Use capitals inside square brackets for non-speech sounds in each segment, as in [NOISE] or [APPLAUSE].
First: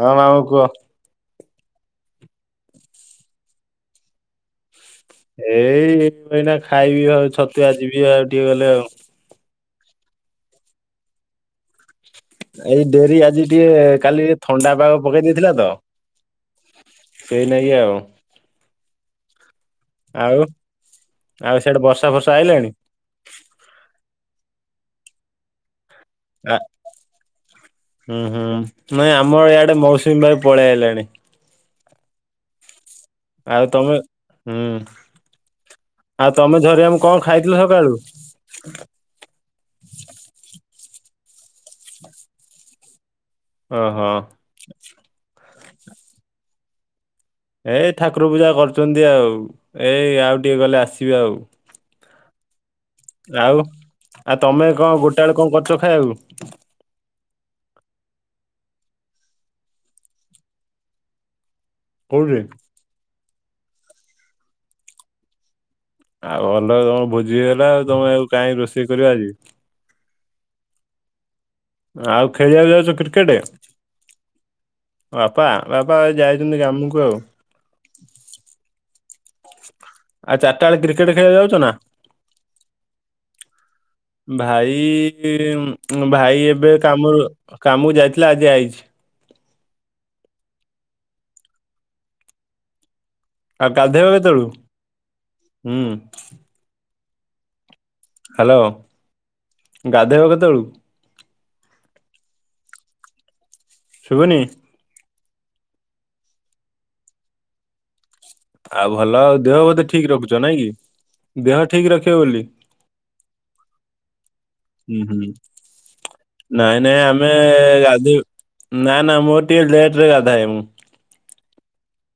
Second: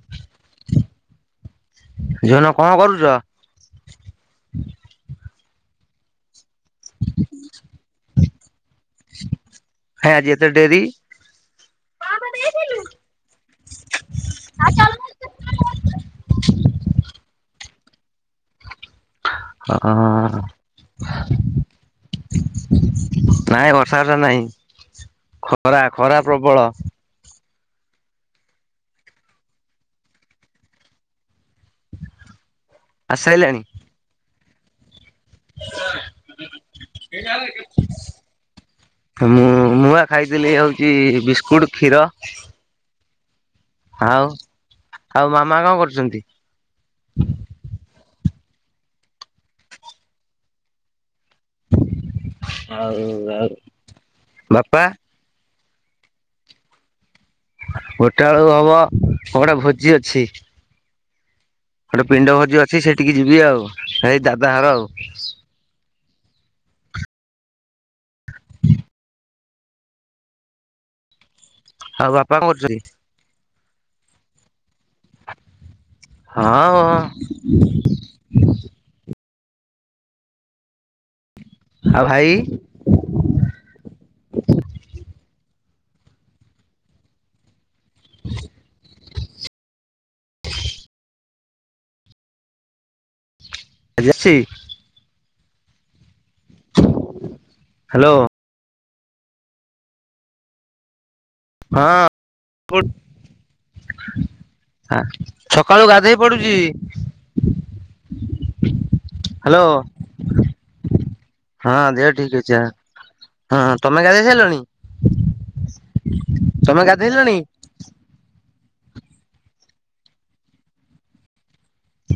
ହଁ ମାମୁଁ କୁହ। ଝିଅ ଏଇନା କଣ କରୁଚ? ଏଇ [UNINTELLIGIBLE] ଖାଇବି ଆଉ ଛତୁଆ ଯିବି ଆଉ ଟିକେ ଗଲେ ଆଉ। ହେଁ ଆଜି ଏତେ ଡେରି? ଏଇ ଡେରି ଆଜି ଟିକେ କାଲି ଥଣ୍ଡା ପାଗ ପକେଇ ଦେଇଥିଲା ତ। ସେଇନାଗି ଆଉ। ହଁ। ଆଉ ଆଉ ସିଆଡେ ବର୍ଷା ଫର୍ଷା ଆଇଲାଣି? ନାଇଁ ବର୍ଷା ଫର୍ଷା ନାହିଁ ଖରା ଖରା ଆ ପ୍ରବଳ। ହୁଁ ହୁଁ ନାଇଁ ଆମ ଇଆଡେ ମୌସୁମୀ ବାୟୁ ପଳେଇ ଆଇଲାଣି। ଆସିସାଇଲାଣି? ଆଉ ତମେ ହୁଁ। ଆଉ ତମେ ଝରିଆ ମାମୁଁ କଣ ଖାଇଥିଲ ସକାଳୁ? ମୁଁ ମୁବା ଖାଇଥିଲି ହଉଚି ବିସ୍କୁଟ କ୍ଷୀର। ଓହଁ। ଆଉ ଆଉ ମାମା କଣ କରୁଛନ୍ତି? ଏ ଠାକୁର ପୂଜା କରୁଛନ୍ତି ଆଉ ଏଇ ଆଉ ଟିକେ ଗଲେ ଆସିବେ ଆଉ। ଆଉ ଆଉ ଆଉ ତମେ ବାପା କଣ ଗୋଟାଏ ବେଳେ କଣ କରୁଚ ଖାଇବାକୁ? ଗୋଟେ ବେଳକୁ ହବ କଁ ଗୋଟା ଭୋଜି ଅଛି। ଗୋଟେ ପିଣ୍ଡ କୋଉଠି? ଭୋଜି ଅଛି ସେଇଠିକି ଯିବି ଆଉ ହେଇ ଦାଦା ଘର ଆଉ। ଆଉ ଭଲ ତମ ଭୋଜି ହେଲା ଆଉ ତମେ ଆଉ କାଇଁ ରୋଷେଇ କରିବ ଆଜି। ଆଉ ବାପା କଣ ଖେଳିବାକୁ କରୁଛନ୍ତି? ଯାଉଚ କ୍ରି କ୍ରିକେଟେ ବାପା ବାପା ଯାଇଛନ୍ତି ହଁ କାମକୁ ଆଉ। [UNINTELLIGIBLE] [INAUDIBLE] ଆ ଚାରଟା ବେଳେ କ୍ରିକେଟ ଖେଳିବାକୁ ଯାଉଚ ନା? ଆଉ ଭାଇ? ଭାଇ ଭାଇ ଏବେ କାମରୁ କାମକୁ ଯାଇଥିଲା ଆଜି ଆଇଛି। ହ ଆଉ ଗାଧେଇବ ଆଜି ଆସିଛି କେତବେଳକୁ? ହୁଁ। ହାଲୋ। ହାଲୋ ଗାଧେଇବ କେତେବେଳେକୁ? ହଁ [UNINTELLIGIBLE] ଶୁଭୁନି। [UNINTELLIGIBLE] ସକାଳୁ ଗାଧେଇ ପଡୁଚି। ଆଉ ଭଲ ଆଉ ଦେହ ବୋଧେ ଠିକ ରଖୁଛ ନାଇଁ କି ଦେହ ହଁ ଠିକ ରଖିବ ବୋଲି। ଅଛି ଆ ହଁ ତମେ ଗାଧେଇ ସାରିଲଣି ହୁଁ ହୁଁ ନାଇଁ ତମେ ନାଇଁ ଆମେ ଗାଧେଇଲଣି [UNINTELLIGIBLE] ନା ନା ମୋର ଟିକେ ଲେଟରେ ଗାଧାଏ ମୁଁ।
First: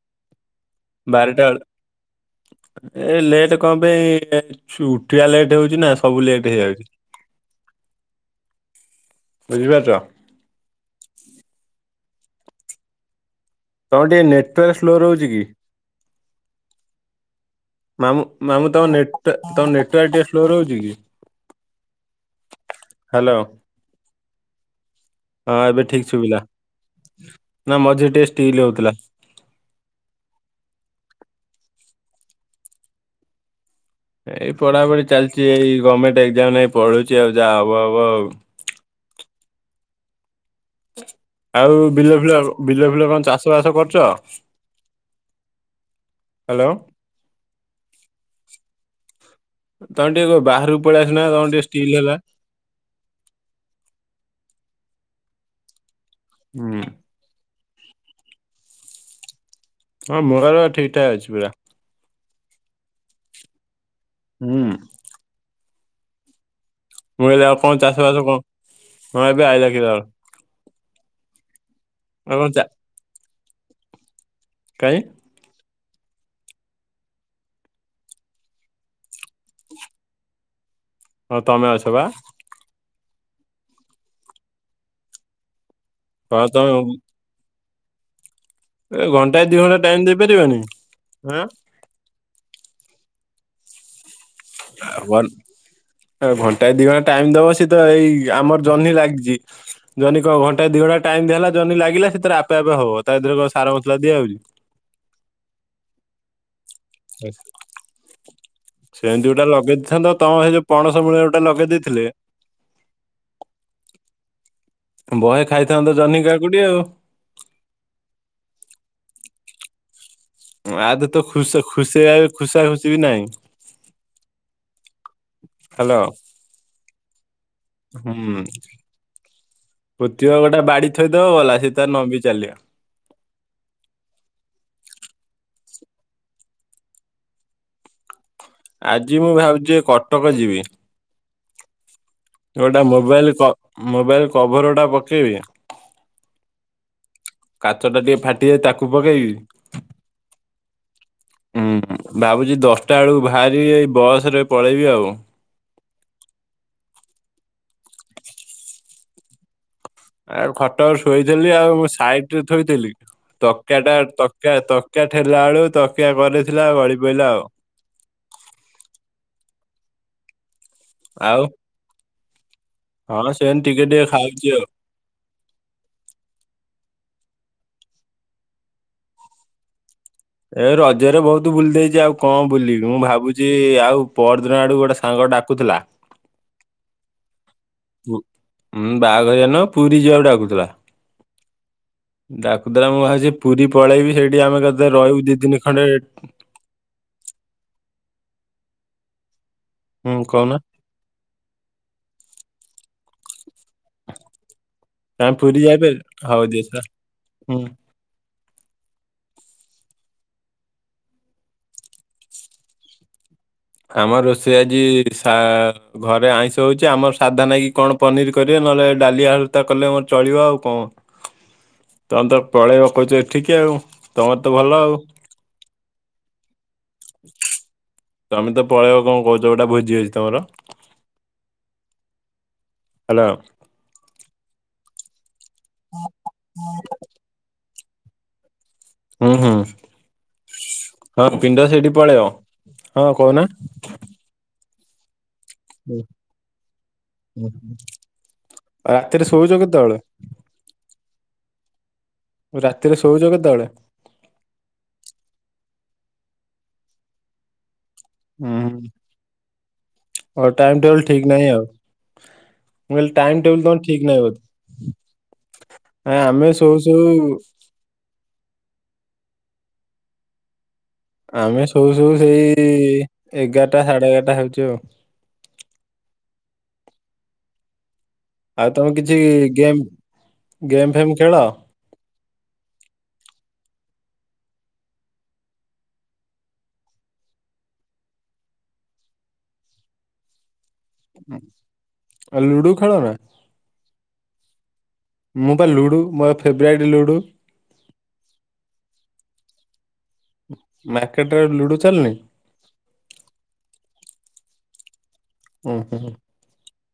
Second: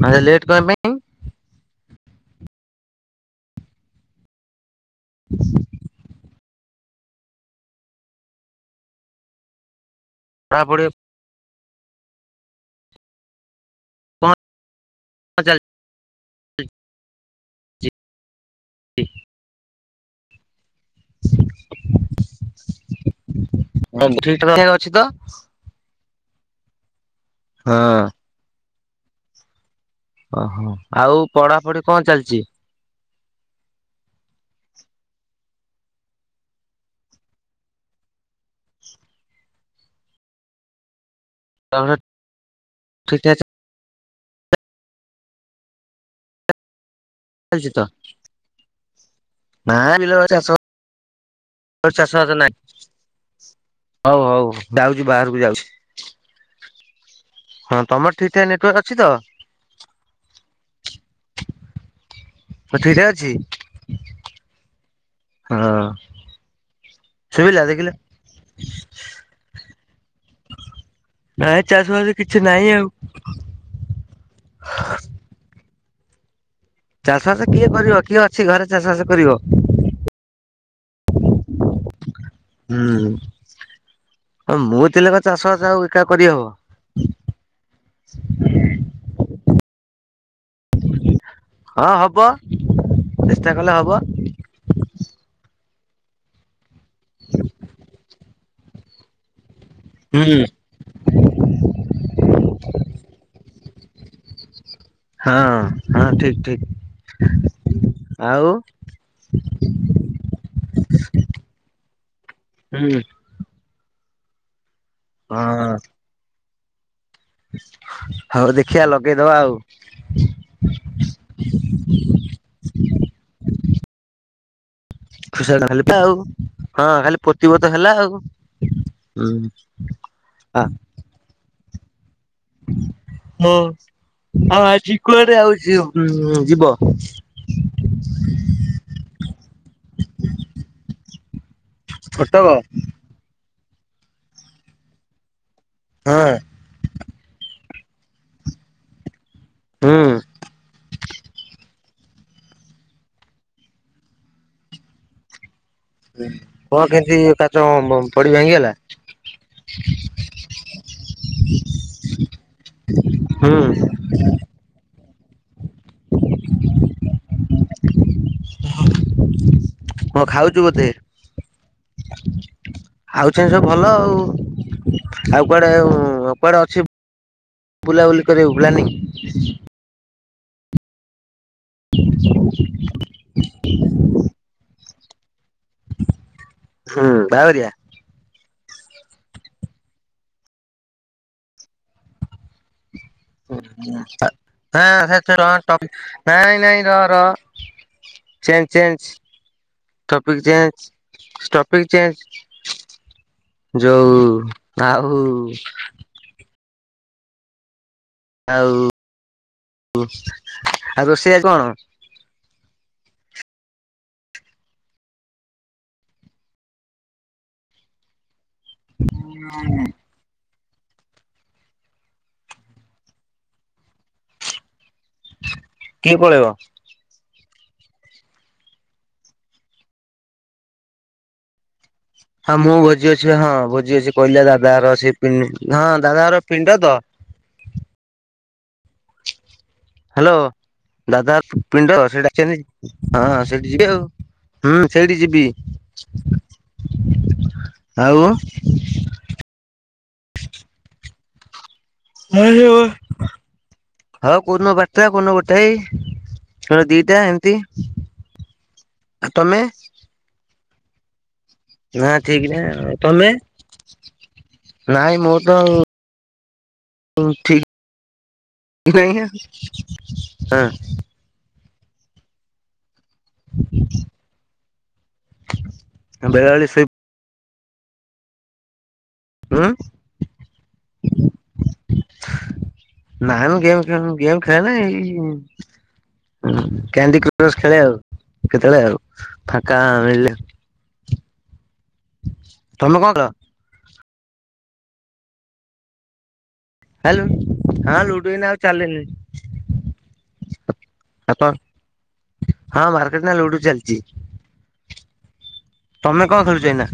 ଆ ଲେଟ୍ କଣ ପାଇଁ? ବାରଟା ବେଳ ଏ ଲେଟ୍ କଣ ପାଇଁ ଉଠିବା ଲେଟ୍ ହଉଛି ନା ସବୁ ଲେଟ୍ ହେଇଯାଉଛି। ବୁଝିପାରଛ? [INAUDIBLE] ତମ ଟିକେ କଣ ନେଟୱାର୍କ୍ ସ୍ଲୋ ରହୁଛି କି? ଚାଲିଛି? ମାମଁ ମାମୁ ତମ ତମ ନେଟୱାର୍କ ଟିକେ ସ୍ଲୋ ରହୁଛି କି? ହ୍ୟାଲୋ [UNINTELLIGIBLE] ହଁ ଏବେ ଠିକ ସୁଭିଲା। ହଁ ନା ମଝିରେ ଟିକେ [INAUDIBLE] ହଉଥିଲା। ଓହୋ ଆଉ ପଢାପଢି କଣ ଚାଲିଛି? ଏଇ ପଢାପଢି ଚାଲିଛି ଏଇ ଗଭର୍ଣମେଣ୍ଟ ଏକ୍ଜାମ ନାଇଁ ପଢୁଛି ଆଉ ଯାହା ହବ ହବ ଆଉ। ଆଉ ତମର ବିଲ ଫିଲ ବିଲ ଫିଲ ଠିକ୍ କଣ ଠାକ୍ ଚାଷ ଚାସ ବାସ କରୁଛ ହ୍ୟାଲୋ। ଚାଲିଛି ତ। ତମେ ଟିକେ ବାହାରକୁ ପଳେଇ ଆସୁନା ତମର ଟିକେ ଷ୍ଟିଲ୍ [INAUDIBLE] ହେଲା। ଚାଷବାଷ ନାଇଁ। ହଉ ହଉ ଯାଉଛି ବାହାରକୁ ଯାଉଛି। ହୁଁ। ହଁ ତମର ଠିକ ଟା ନେଟୱାର୍କ ଅଛି ତ? ହଁ ମୋହର ଠିକ୍ ଠାକ୍ ଅଛି ପୁରା। [INAUDIBLE] ଅଛି ହୁଁ। ହଁ। ମୁଁ କହିଲି ଆଉ ଶୁଭିଲା କଣ ଦେଖିଲ ଚାଷ ବାସ କଣ ମୁଁ ଏବେ ଆଇିଲ କିିଲ ଆ ନାଇ ଚାଷବାସ ଆଉ କିଛି କଣ ଚା ନହିଁ ଆଉ। କାହିଁ? ଚାଷ ବାସ କିଏ କରିବ କିଏ ଅଛି ଘରେ ଚାଷବାସ କରିବ? ହଁ ତମେ ଅଛ ବା। ହୁଁ ହ ମୁଁ ଥିଲେ କ ଚାଷବାସ ହଉ [INAUDIBLE] ଏ ଘଣ୍ଟାଏ ଦି ଘଣ୍ଟା ଟାଇମ ଦେଇ ପାରିବେନି? ହଁ ହବ ଚେଷ୍ଟା କଲେ ହବ। [INAUDIBLE] ଘଣ୍ଟାଏ ଦି ଘଣ୍ଟା ଟାଇମ ଦବ ସେ ତ ଏଇ ଆମର ଜହ୍ନି ଲାଗିଛି ଜହ୍ନି କଣ ହୁଁ ଘଟା [INAUDIBLE] ଟାଇମ ଦିଆ ହେଲା ଜନି ଲାଗିଲା ସେଥିରେ ଆପେ ଆପେ ହବ ତା ଧେରେ କଣ ସାର ମସଲା ଦିଆଯାଉଛି। ହଁ ହଁ ଠିକ୍ ଠିକ୍ ଆଉ? [INAUDIBLE] ତମ ସେ ଯୋଉ ପଣସ ମୂଳେ ଗୋଟେ ଯଉ ଲଗେଇ ଦେଇଥିଲି। ହୁଁ। ବହେ ହଁ ଖାଇଥାନ୍ତ ଜନ୍ହି କାକୁଡି ଆଉ। ହଉ ଦେଖିିବା ଲଗେଇଦବା ଆଉ। ଆ ଦିହରେ ତ ଖୁସା ଖୁସିବା ଖୁସା ଖୁସି ବି ନାଇଁ। ଖୁସି ଖତ ହ୍ୟାଲୋ ଆଉ, ହଁ, ଖାଲି ପୋତିବ ତ ହେଲା ଆଉ। ହୁଁ ହୁଁ ପୋତିବ ଗୋଟେ ବାଡି ଥୋଇଦବ ଗଲା ସେ ତାର ନମ୍ବି ଚାଲିବ। ହୋ। ହଁ, ଆଜି କୁଆଡେ ଆଉ ଜି ଯିବ। ଆଜି ମୁଁ ଭାବୁଛି କଟକ ଯିବି। କଟକ? ତ ଗୋଟା ମୋବାଇଲ କ ମୋବାଇଲ କଭର ଗୋଟା ପକେଇବି। ହଁ। କାଚ ଟା ଟିକେ ଫାଟିଯାଇଚି ତାକୁ ପକେଇବି। ହୁଁ। ହୁଁ ଭାବୁଛି ଦଶ ଟା ବେଳକୁ ବାହାରିବି ଏଇ ବସ ରେ ପଳେଇବି ଆଉ। କଣ କେମିତି କାଚ ଵ ପଡି ଭାଙ୍ଗିଗଲା? ଆଉ ଖଟରେ ଶୋଇଥିଲି ଆଉ ସାଇଡ ରେ ଥୋଇଥିଲି ହୁଁ ତକିଆ ଟା ତ କିଆ ତକିଆ ଠେଲା ବେଳୁ ତକିଆ କରେଥିଲା ଗଳି ପଇଲା ଆଉ। କଁ ଖାଉଛୁ ବୋଧେ ଆଉ ଆଉ ହଁ ଜିନି ସେମିତି ସବୁ ଟିକେ ଭଲ ଟିକେ ଆଉ। ଖାଉଛି ଆଉ। ଆଉ କୁଆଡେ ଉଁ କୁଆଡେ ଅଛି ବୁଲାବୁଲି କରିବାକୁ ପ୍ଲାନିଂ? ଏ ରଜରେ ବହୁତ ବୁଲି ଦେଇଛି ଆଉ କଣ ବୁଲିବି ମୁଁ ଭାବୁଛି ଚି ଆଉ ପରଦିନ ଆଡ଼କୁ ଗୋଟେ ସାଙ୍ଗ ଡାକୁଥିଲା ହୁଁ, ବାହାଘରିଆ। ହୁଁ ବାହାଘରିଆ ନୁହଁ ପୁରୀ ଯିବାକୁ ଡାକୁଥିଲା। ଡାକୁଥିଲା ମୁଁ ଆଜି ଦିନି ଖଣ୍ଡେ [UNINTELLIGIBLE] ନାଇଁ ନାଇଁ ର ର। ଚେଞ୍ଜ ଚେଞ୍ଜ ହୁଁ ଟପିକ କହୁନ ଚେଞ୍ଜ। ଟପିକ ଚେଞ ଯୋଉ ଆଉ ପୁରୀ ଯାଇପଇଲୁ ହଉ ଦିସ, ହୁଁ। ଆଉ ଉଁ ଆଉ ରୋଷେଇଆ କଣ? ଆମ ରୋଷେଇ ଆଜି ସା ଘରେ ଆଇଁଷ ହଉଛି ଆମର ସାଧା ନାଗି କଣ ପନିର କରିବେ ନହେଲେ ଡାଲି, ଆଳୁ ତ କଲେ ମୋର ଚଳିବ ଆଉ କଣ। ତମେ ତ ପଳେଇବ କହୁଛ ଏଠିକି ଆଉ ତମର ତ ଭଲ ଆଉ। କିଏ ପଳେଇବ? ତମେ ତ ପଳେଇବ କଣ କହୁଛ ଗୋଟା ଭୋଜି ଅଛି ତମର। ହଁ ମୁଁ ଭୋଜି ହ୍ୟାଲୋ ଅଛି ହଁ ଭୋଜି ଅଛି କହିଲି ଦାଦା ଘର ସେ ପି ହଁ ଦାଦା ଘର ପିଣ୍ଡ ତ। ହୁଁ-ହୁଁ। ହାଲୋ ଦାଦା ପିଣ୍ଡ ସେ ପଳେଇବ ଡାକିଛନ୍ତି। ହଁ ସେଇଠି ଯିବି ଆଉ। ହୁଁ ସେଇଠି ଯିବି ହୁଁ, ହୁଁ, ହୁଁ। ଆଉ। ରାତିରେ ଶୋଉଛ କେତେବେଳେ? ରାତିରେ ଶୋଉଛ କେତେବେଳେ [UNINTELLIGIBLE] ହ କୋଉଦିନ ବାରଟା କୋଉଦିନ ଗୋଟାଏ ନହେଲେ ଦିଟା ଏମତି। ହୁଁ, ଆଉ ଟାଇମ ଟେବଲୁ ଠିକ ନାହିଁ ଆଉ, ନା ଠିକ ନାହିଁ ଆଉ ମୁଁ କହିଲି ତମେ? ଟାଇମ୍ ଟେବୁଲ ତମର ଠିକ ନାହିଁ ନାଇଁ ମୋର ବୋଧେ। ଆ ଆମେ ଶୋଉ ଶୋଉ ତ ଠିକ [UNINTELLIGIBLE] ଆମେ ଶୋଉ ଶୋଉ ସେଇ ଏଗାରଟା ସାଢେ ଏଗାରଟା ହେଉଛି ଆଉ। ବେଳାବେଳି ଶୋଇପ ଆଉ ତମେ କିଛି ଉଁ ଗେମ୍, ଗେମ୍ ଫେମ୍ ଖେଳ? ନାଇଁ ମୁଁ ଗେମ୍ ଫେମ୍ ଗେମ୍ ଖେଳେ ନାହିଁ। କ୍ୟାଣ୍ଡି କ୍ର ଖେଳେ ଆଉ କେତେବେଳେ ଆଉ ଫାଙ୍କା ମିଳିଲେ। ଆଉ ଲୁଡୁ ତମେ ଖେଳ କଣ ନାହିଁ। ମୁଁ ପା ଲୁଡୁ ମଫ୍ ହାଲୁ ହଁ ଲୁଡୁ ଏଇନା ଆଉ ଚାଲିନି। ମାର୍କେଟ ରେ ଆପଣ ଆଉ ଲୁଡୁ ଚାଲୁନି? ହଁ ମାର୍କେଟ ନା ଲୁଡୁ ଚାଲିଚି। ଉଁ ହୁଁ। ତମେ କଣ ଖେଳୁଚ ଏଇନା?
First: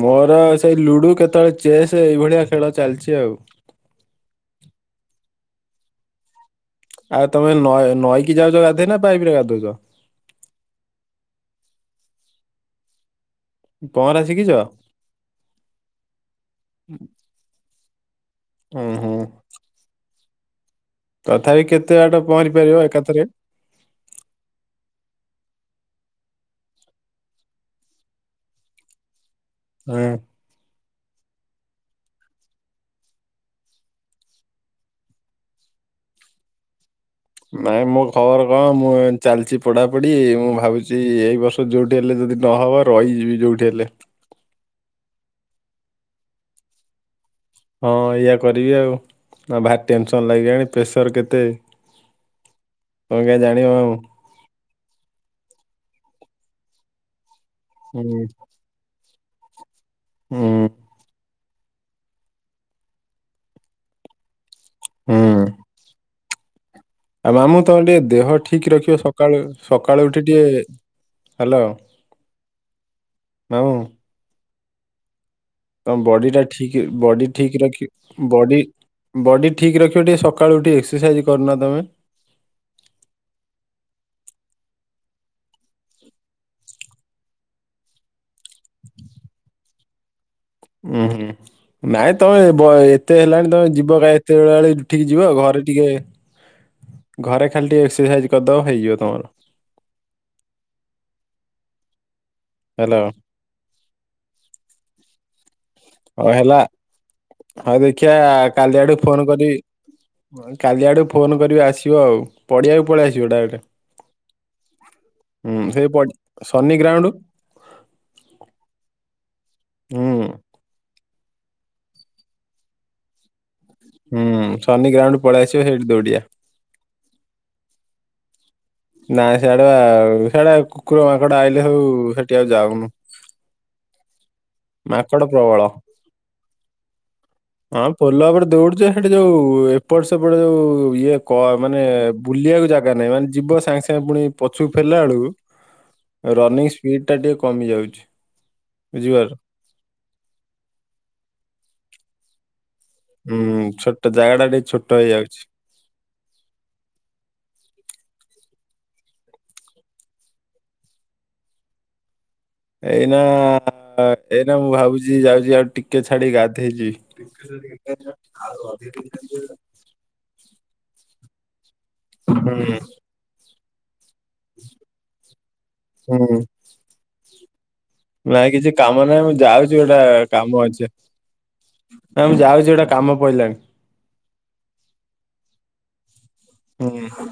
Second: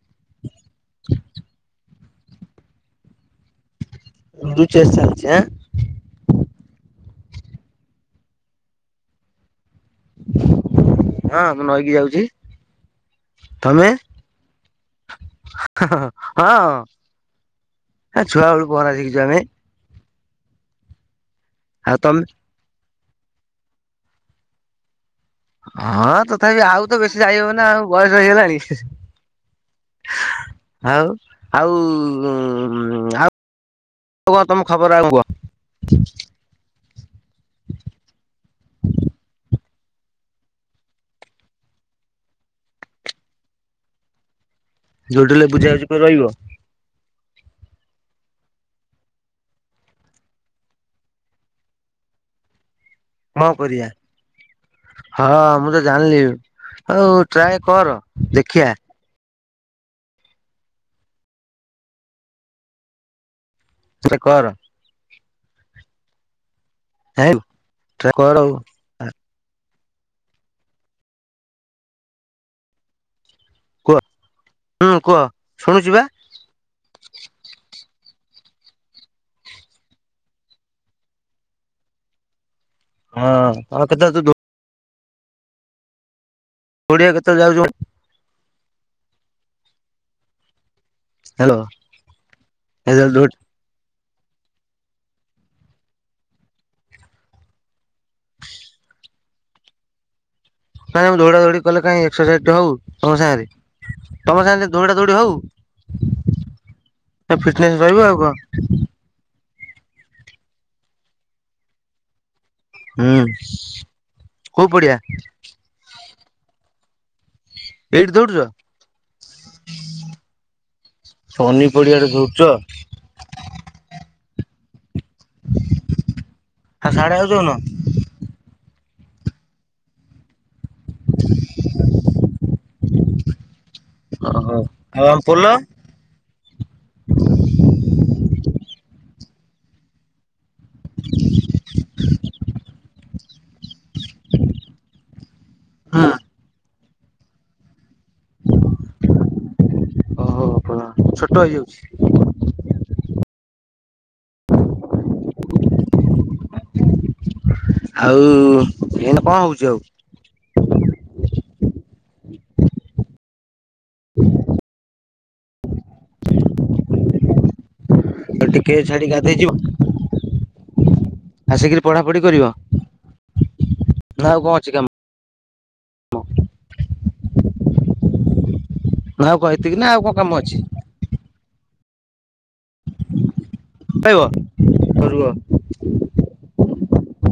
ମୋର ସେଇ ଲୁଡୁ କେତଳେ ଚେସ୍ ଏଇଭଳିଆ ଖେଳ ଚାଲିଚି ଆଉ। ଲୁଡୁ ଚେସ୍ ଚାଲିଛି ଆଁ। ଆଉ ତମେ ନଏ ନଈକି ଯାଉଚ ଗାଧେଇ ନା ପାଇପି ରେ ଗାଧଉଚ? ହଁ ମୁଁ ନଈକି ଯାଉଚି। ପହଁରା ଶିଖିଛ? ହଁ ଛୁଆ ବେଳୁ ଉଁ ପହଁରା ହୁଁ ଶିକିଚୁ ଆମେ। ତଥାପି ଆଉ କେତେ ତମେ ବାଟ ପହଁରିପାରିବ ଏକାଥରେ? ହଁ ତଥାପି ଆଉ ତ ବେଶୀ ଯାଇହବନା ଆଉ ବୟସ ହେଇଗଲାଣି। ହଁ। ଆଉ ଆଉ ଆଉ କୁହ ତମ ଖବର ଆଉ କଣ କୁହ? ନାଇଁ ମୋ ଖବର କଣ, ମୁଁ ଏମିତି ଚାଲିଚି ପଢ଼ାପଢ଼ି ମୁଁ ଭାବୁଚି ଏଇ ବର୍ଷ ଯୋଉଁଠି ହେଲେ ଯଦି ନହବ ରହିଯିବି ଯୋଉଠି ହେଲେ। ଯୋଉଠି ହେଲେ ବୁଝା ବୁଝି କରୀ ରଇବ? ହଁ ଏଇଆ କରିବି ଆଉ। ଭାରି ଟେନସନ୍ ଲାଗିଆଣି ପ୍ରେସର କେତେ। [INAUDIBLE] କଣ ଜାଣିବ କରିଆ? ମାମୁଁ ହଁ ମୁଁ ତ ଜାଣ୍ଲି ଆଉ ଟ୍ରାଏ କର ହୁଁ ଦେଖିଆ। ହୁଁ। ତୁ ଏଟା କର। ହୁଁ। ଆଉ ହେଁ ମାମୁଁ ତମେ ଟିକେ ଟ୍ରାଏ ଦେହ କର ଆଉ ଠିକ୍ ରଖିବ ସ ସକାଳୁ ସକାଳୁ ଉଠି ଟିକେ, ହାଲୋ ମାମୁଁ। କୁହ ହୁଁ କୁହ? ଶୁଣୁଛି ତମ ବା ବଡି ଟା ଠିକ୍ ବଡି ଠିକ୍ ରଖି ବଡି। ବଡି ଠିକ୍ ରଖିବ ଟିକେ ସକାଳୁ ଉଠି ଏକ୍ସରସାଇଜ୍ କରୁନା ତମେ। ହଁ [UNINTELLIGIBLE] ଘୋଡ଼ିଆ କେତେବେଳେ ଯାଉଛୁ? ଉଁ ହୁଁ, ହ୍ୟାଲୋ ନାଇଁ ତମେ ବ ଏତେ ହେଲାଣି ତମେ ଯିବ କାଳେ ବେଳାବେଳି ଉଠିକି ଯିବ, ଘରେ ଟିକେ ଘରେ ଖାଲି ଟିକେ ଏମ୍ସର ସାଇଜ୍ କରିଦବ ହେଇଯିବ ତମର। କାଇଁ ମୁଁ ଦୌଡ଼ା ଦୌଡ଼ି କଲେ କାଇଁ ଏକ୍ସରସାଇଜ୍ ଟେ ହଉ ହେଲା ତମ ସାଙ୍ଗରେ। ତମ ସାଙ୍ଗରେ ଦୌଡ଼ା ଦୌଡ଼ି ହଉ। ଅ ହେଲା ଫିଟନେସ ହଉ ରହିବ ଆଉ ଦେଖିଆ କଣ କାଲି ଆଡୁ ଫୋନ କରିବି। କାଲି ଆଡ଼ୁ ଫୋନ୍ କରିବି ଆସିବ ଆଉ। ପଡିଆକୁ ହୁଁ ପଳିଆସିବ ଡାଇରେକ୍ଟ କୋଉ ପଡିଆ ହୁଁ ସେଇ ପଟି ସନି ଗ୍ରାଉଣ୍ଡୁ। ଏଇଟି ଦୌଡୁଚ? ହୁଁ। ସନି ପଡିଆରେ ସବୁ ଖେଳ। ହୁଁ ଶନି ଗ୍ରାଉଣ୍ଡ ପଳେଇ ଆସିବେ ସେଇଠି ଦଉଡିଆ। ଆ ସାଢେ ଆଉ ଯଉନ। ନାଇଁ ସ୍ୟାଡେ ଆଉ ସ୍ୟାଡେ ଆଉ କୁକୁର ମାଙ୍କଡ ଆଇଲେ ସବୁ ସେଠି ଆଉ ଯାଉନୁ। ଅ ହ। ମାଙ୍କଡ଼ ପ୍ରବଳ। ହଁ ପୋଲ ଉପରେ ଦଉଡୁଚୁ ସେଠି ଯୋଉ ଏପଟ ସେପଟ ଯୋଉ ଉ ଇଏ କ ମାନେ ବୁଲିଆକୁ ଜାଗା ନାହିଁ ମାନେ ଯିବ ସାଙ୍ଗେ ସାଙ୍ଗେ ପୁଣି ପଛୁକୁ ଫେରିଲା ବେଳକୁ ହଁ ରନିଂ ସ୍ପିଡ ଟା ଟିକେ କମି ଯାଉଚି ବୁଝିପାର ଓହୋ ଛୋଟ ହେଇଯାଉଚି। ହୁଁ ଛୋଟ ଜାଗା ଟା ଟିକେ ଛୋଟ ହେଇଯାଉଚି। ଆଉ ଏଇନା କଣ ହଉଚି ଆଉ? ଏଇନା ଏଇନା ମୁଁ ଭାବୁଛି ଯାଉଛି ଆଉ ଟିକେ ଛାଡି ଗାଧେଇ ଯିବି। [UNINTELLIGIBLE] ଆଉ ଟିକେ ଛାଡି ଗାଧେଇ ଯିବ? ଆସିକିରି ପଢ଼ାପଢ଼ି କରିବ? ହୁଁ ନା ଆଉ କ ଅଛି ହୁଁ କାମ। ନାଇଁ କିଛି କାମ ନାଇଁ ମୁଁ ଆଉ କଣ ଏତିକି ଯାଉଚି ନା ଗୋଟା ଆଉ କଣ କାମ ଅଛି। ନା ମୁଁ ଯାଉଚି ଗୋଟେ କାମ ପଇଲାଣି। ପଳେଇବ କ ରୁଅ। ହୁଁ।